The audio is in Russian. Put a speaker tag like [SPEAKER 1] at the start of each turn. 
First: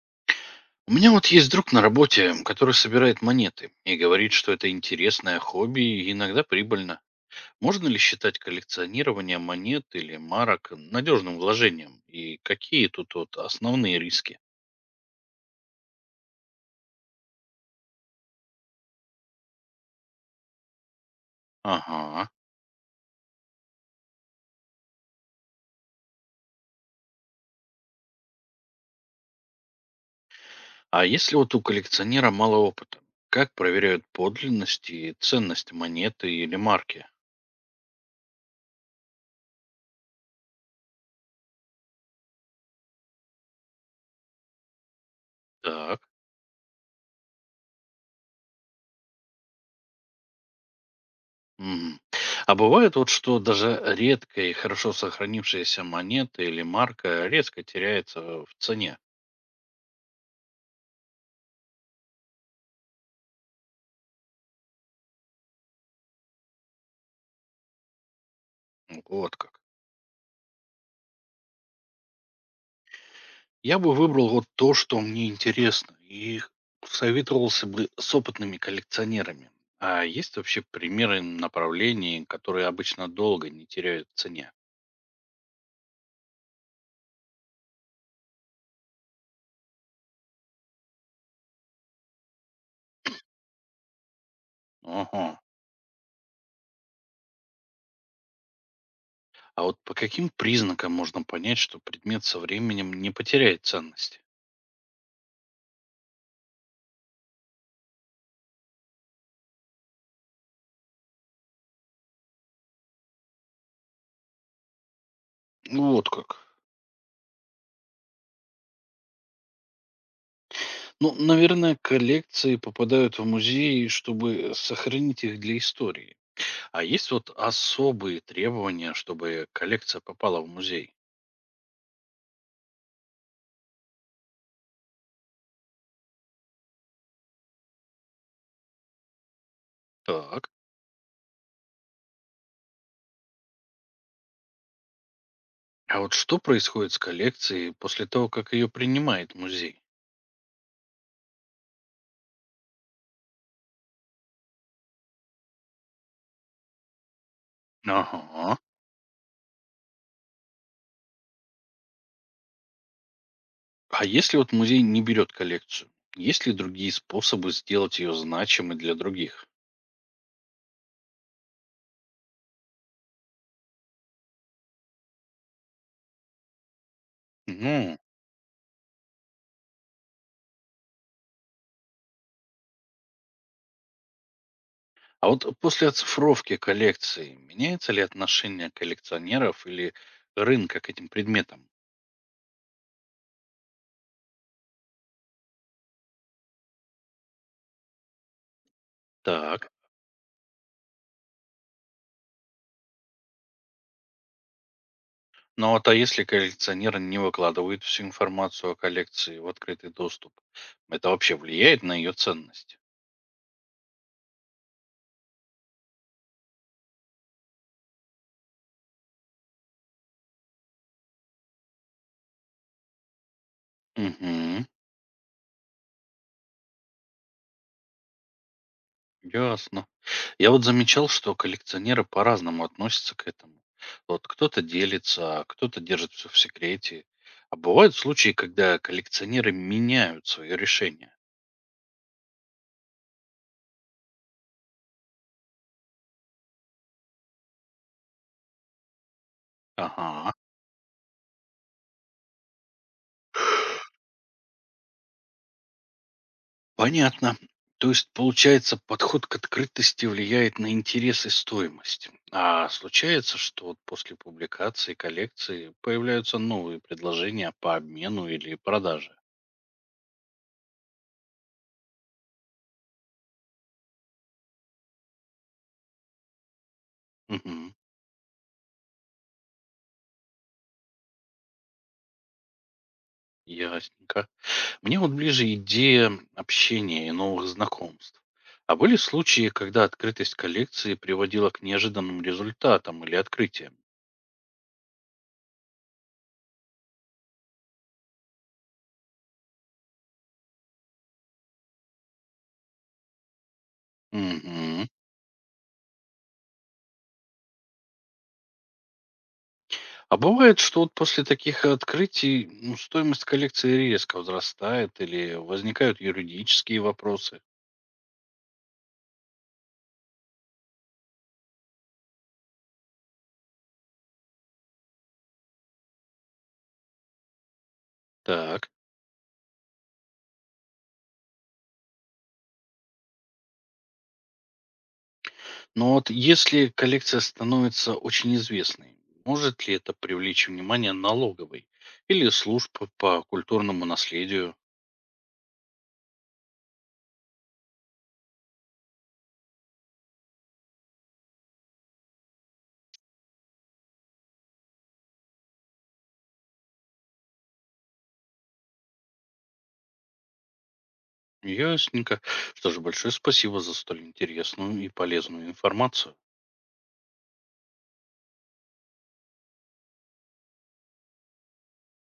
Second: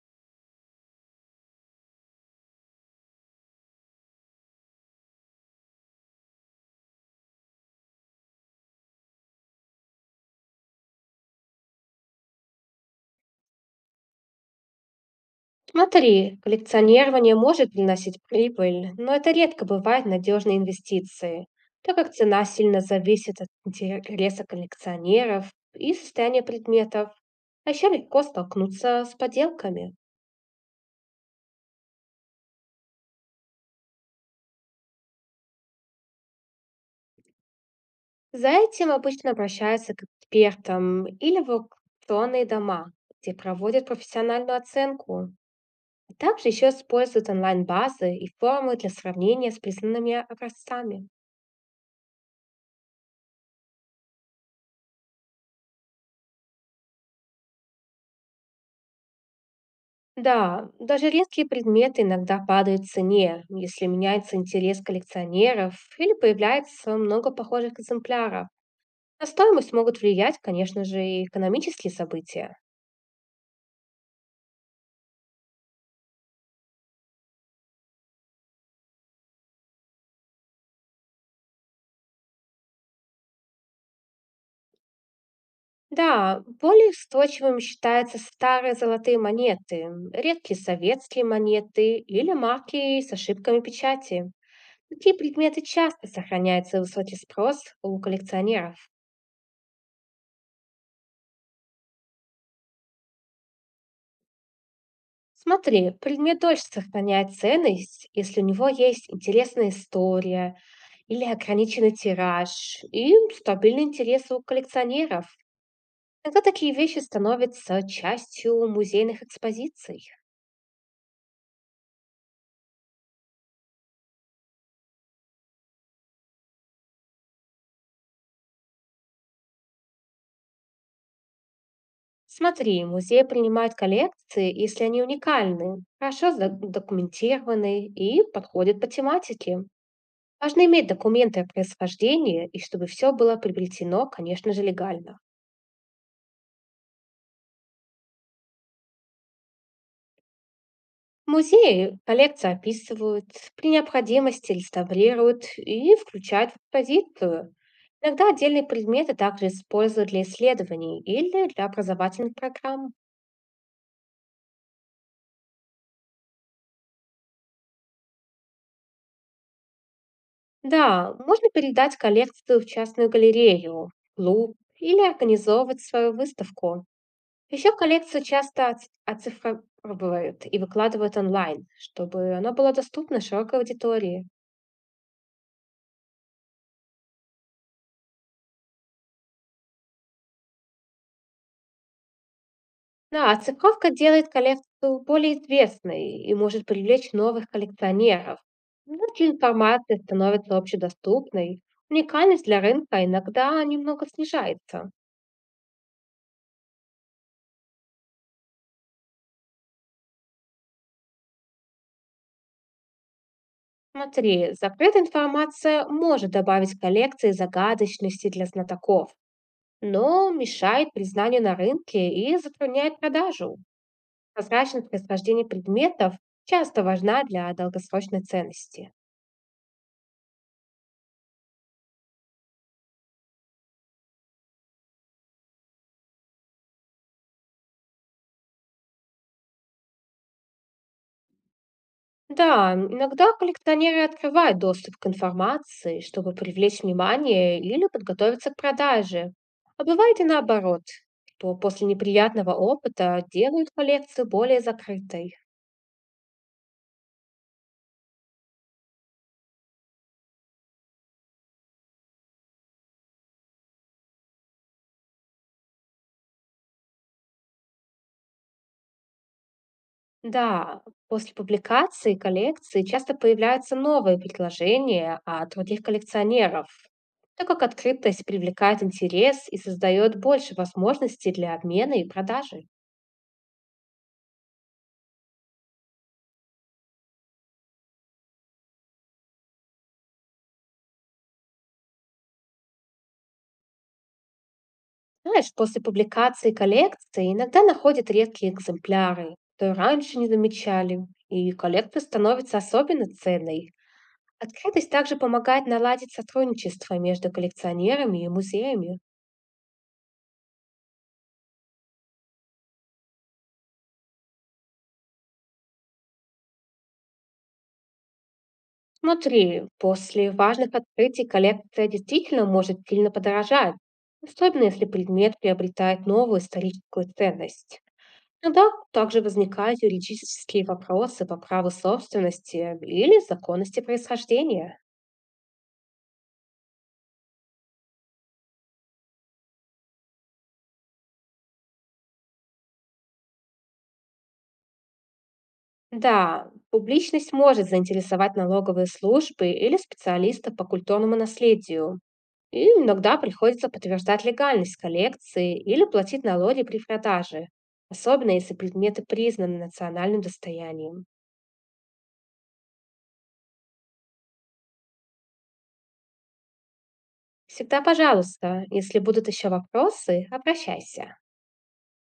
[SPEAKER 1] У меня вот есть друг на работе, который собирает монеты и говорит, что это интересное хобби и иногда прибыльно. Можно ли считать коллекционирование монет или марок надежным вложением? И какие тут вот основные риски?
[SPEAKER 2] Смотри, коллекционирование может приносить прибыль, но это редко бывает надежной инвестицией, так как
[SPEAKER 1] Ага.
[SPEAKER 2] цена сильно зависит от интереса коллекционеров и состояния предметов, а еще легко столкнуться с подделками.
[SPEAKER 1] А если вот у коллекционера мало опыта, как проверяют подлинность и ценность монеты или марки?
[SPEAKER 2] За этим обычно обращаются к экспертам или в аукционные дома, где проводят профессиональную оценку.
[SPEAKER 1] Так.
[SPEAKER 2] Также еще используют онлайн-базы и форумы для сравнения с признанными образцами.
[SPEAKER 1] Мгм. А бывает вот, что даже редкая и хорошо сохранившаяся монета или марка резко теряется в цене.
[SPEAKER 2] Да, даже редкие предметы иногда падают в цене, если меняется интерес коллекционеров или появляется много похожих экземпляров. На
[SPEAKER 1] Вот как.
[SPEAKER 2] стоимость могут влиять, конечно же, и экономические события.
[SPEAKER 1] Я бы выбрал вот то, что мне интересно, и советовался бы с опытными коллекционерами. А есть вообще примеры направлений, которые обычно долго не теряют в цене?
[SPEAKER 2] Да, более устойчивыми считаются старые золотые монеты, редкие советские монеты или марки с ошибками печати. Такие
[SPEAKER 1] Ого.
[SPEAKER 2] предметы часто сохраняются в высоте спрос у коллекционеров.
[SPEAKER 1] А вот по каким признакам можно понять, что предмет со временем не потеряет ценности?
[SPEAKER 2] Смотри, предмет дольше сохраняет ценность, если у него есть интересная история или ограниченный тираж и стабильный интерес у коллекционеров.
[SPEAKER 1] Ну, вот как.
[SPEAKER 2] Тогда такие вещи становятся частью музейных экспозиций.
[SPEAKER 1] Ну, наверное, коллекции попадают в музеи, чтобы сохранить их для истории. А есть вот особые требования, чтобы коллекция попала в музей?
[SPEAKER 2] Смотри, музеи принимают коллекции, если они уникальны, хорошо документированы и подходят по тематике.
[SPEAKER 1] Так.
[SPEAKER 2] Важно иметь документы о происхождении и чтобы все было приобретено, конечно же, легально.
[SPEAKER 1] А вот что происходит с коллекцией после того, как ее принимает музей?
[SPEAKER 2] Музеи коллекции описывают, при необходимости реставрируют и включают в экспозицию. Иногда
[SPEAKER 1] Ага.
[SPEAKER 2] отдельные предметы также используют для исследований или для образовательных программ.
[SPEAKER 1] А если вот музей не берет коллекцию? Есть ли другие способы сделать ее значимой для других?
[SPEAKER 2] Да, можно передать коллекцию в частную галерею, клуб или организовывать свою выставку. Еще
[SPEAKER 1] Ну,
[SPEAKER 2] коллекцию часто оцифровывают и выкладывают онлайн, чтобы она была доступна широкой аудитории.
[SPEAKER 1] а вот после оцифровки коллекции меняется ли отношение коллекционеров или рынка к этим предметам?
[SPEAKER 2] Да, оцифровка делает коллекцию более известной и может привлечь новых коллекционеров. Если
[SPEAKER 1] Так.
[SPEAKER 2] информация становится общедоступной, уникальность для рынка иногда немного снижается.
[SPEAKER 1] Ну вот, а если коллекционер не выкладывает всю информацию о коллекции в открытый доступ, это вообще влияет на ее ценность?
[SPEAKER 2] Смотри, закрытая информация может добавить коллекции загадочности для знатоков, но мешает признанию на рынке и затрудняет продажу.
[SPEAKER 1] Угу,
[SPEAKER 2] Прозрачность происхождения предметов часто важна для долгосрочной ценности.
[SPEAKER 1] ясно. Я вот замечал, что коллекционеры по-разному относятся к этому. Вот кто-то делится, а кто-то держит все в секрете. А бывают случаи, когда коллекционеры меняют свое решение.
[SPEAKER 2] Да, иногда коллекционеры открывают доступ к информации, чтобы привлечь внимание или подготовиться к продаже. А бывает и
[SPEAKER 1] Ага,
[SPEAKER 2] наоборот, что после неприятного опыта делают коллекцию более закрытой.
[SPEAKER 1] понятно. То есть, получается, подход к открытости влияет на интерес и стоимость. А случается, что вот после публикации коллекции появляются новые предложения по обмену или продаже.
[SPEAKER 2] Да, после публикации коллекции часто появляются новые предложения от других коллекционеров, так как
[SPEAKER 1] Угу,
[SPEAKER 2] открытость привлекает интерес и создает больше возможностей для обмена и продажи.
[SPEAKER 1] ясненько. Мне вот ближе идея общения и новых знакомств. А были случаи, когда открытость коллекции приводила к неожиданным результатам или открытиям?
[SPEAKER 2] Знаешь, после публикации коллекции иногда находят редкие экземпляры, что и раньше не замечали, и коллекция становится особенно ценной.
[SPEAKER 1] Мгм.
[SPEAKER 2] Открытость также помогает наладить сотрудничество между коллекционерами и музеями.
[SPEAKER 1] А бывает, что вот после таких открытий, ну, стоимость коллекции резко возрастает или возникают юридические вопросы?
[SPEAKER 2] Смотри, после важных открытий коллекция действительно может сильно подорожать, особенно если предмет приобретает новую историческую ценность.
[SPEAKER 1] Так,
[SPEAKER 2] Иногда также возникают юридические вопросы по праву собственности или законности происхождения.
[SPEAKER 1] но вот если коллекция становится очень известной, может ли это привлечь внимание налоговой или служб по культурному наследию?
[SPEAKER 2] Да, публичность может заинтересовать налоговые службы или специалистов по культурному наследию. И иногда приходится подтверждать легальность коллекции или платить налоги при продаже, особенно если предметы признаны национальным достоянием.
[SPEAKER 1] Ясненько. Что же, большое спасибо за столь интересную и полезную информацию.
[SPEAKER 2] Всегда пожалуйста, если будут еще вопросы, обращайся.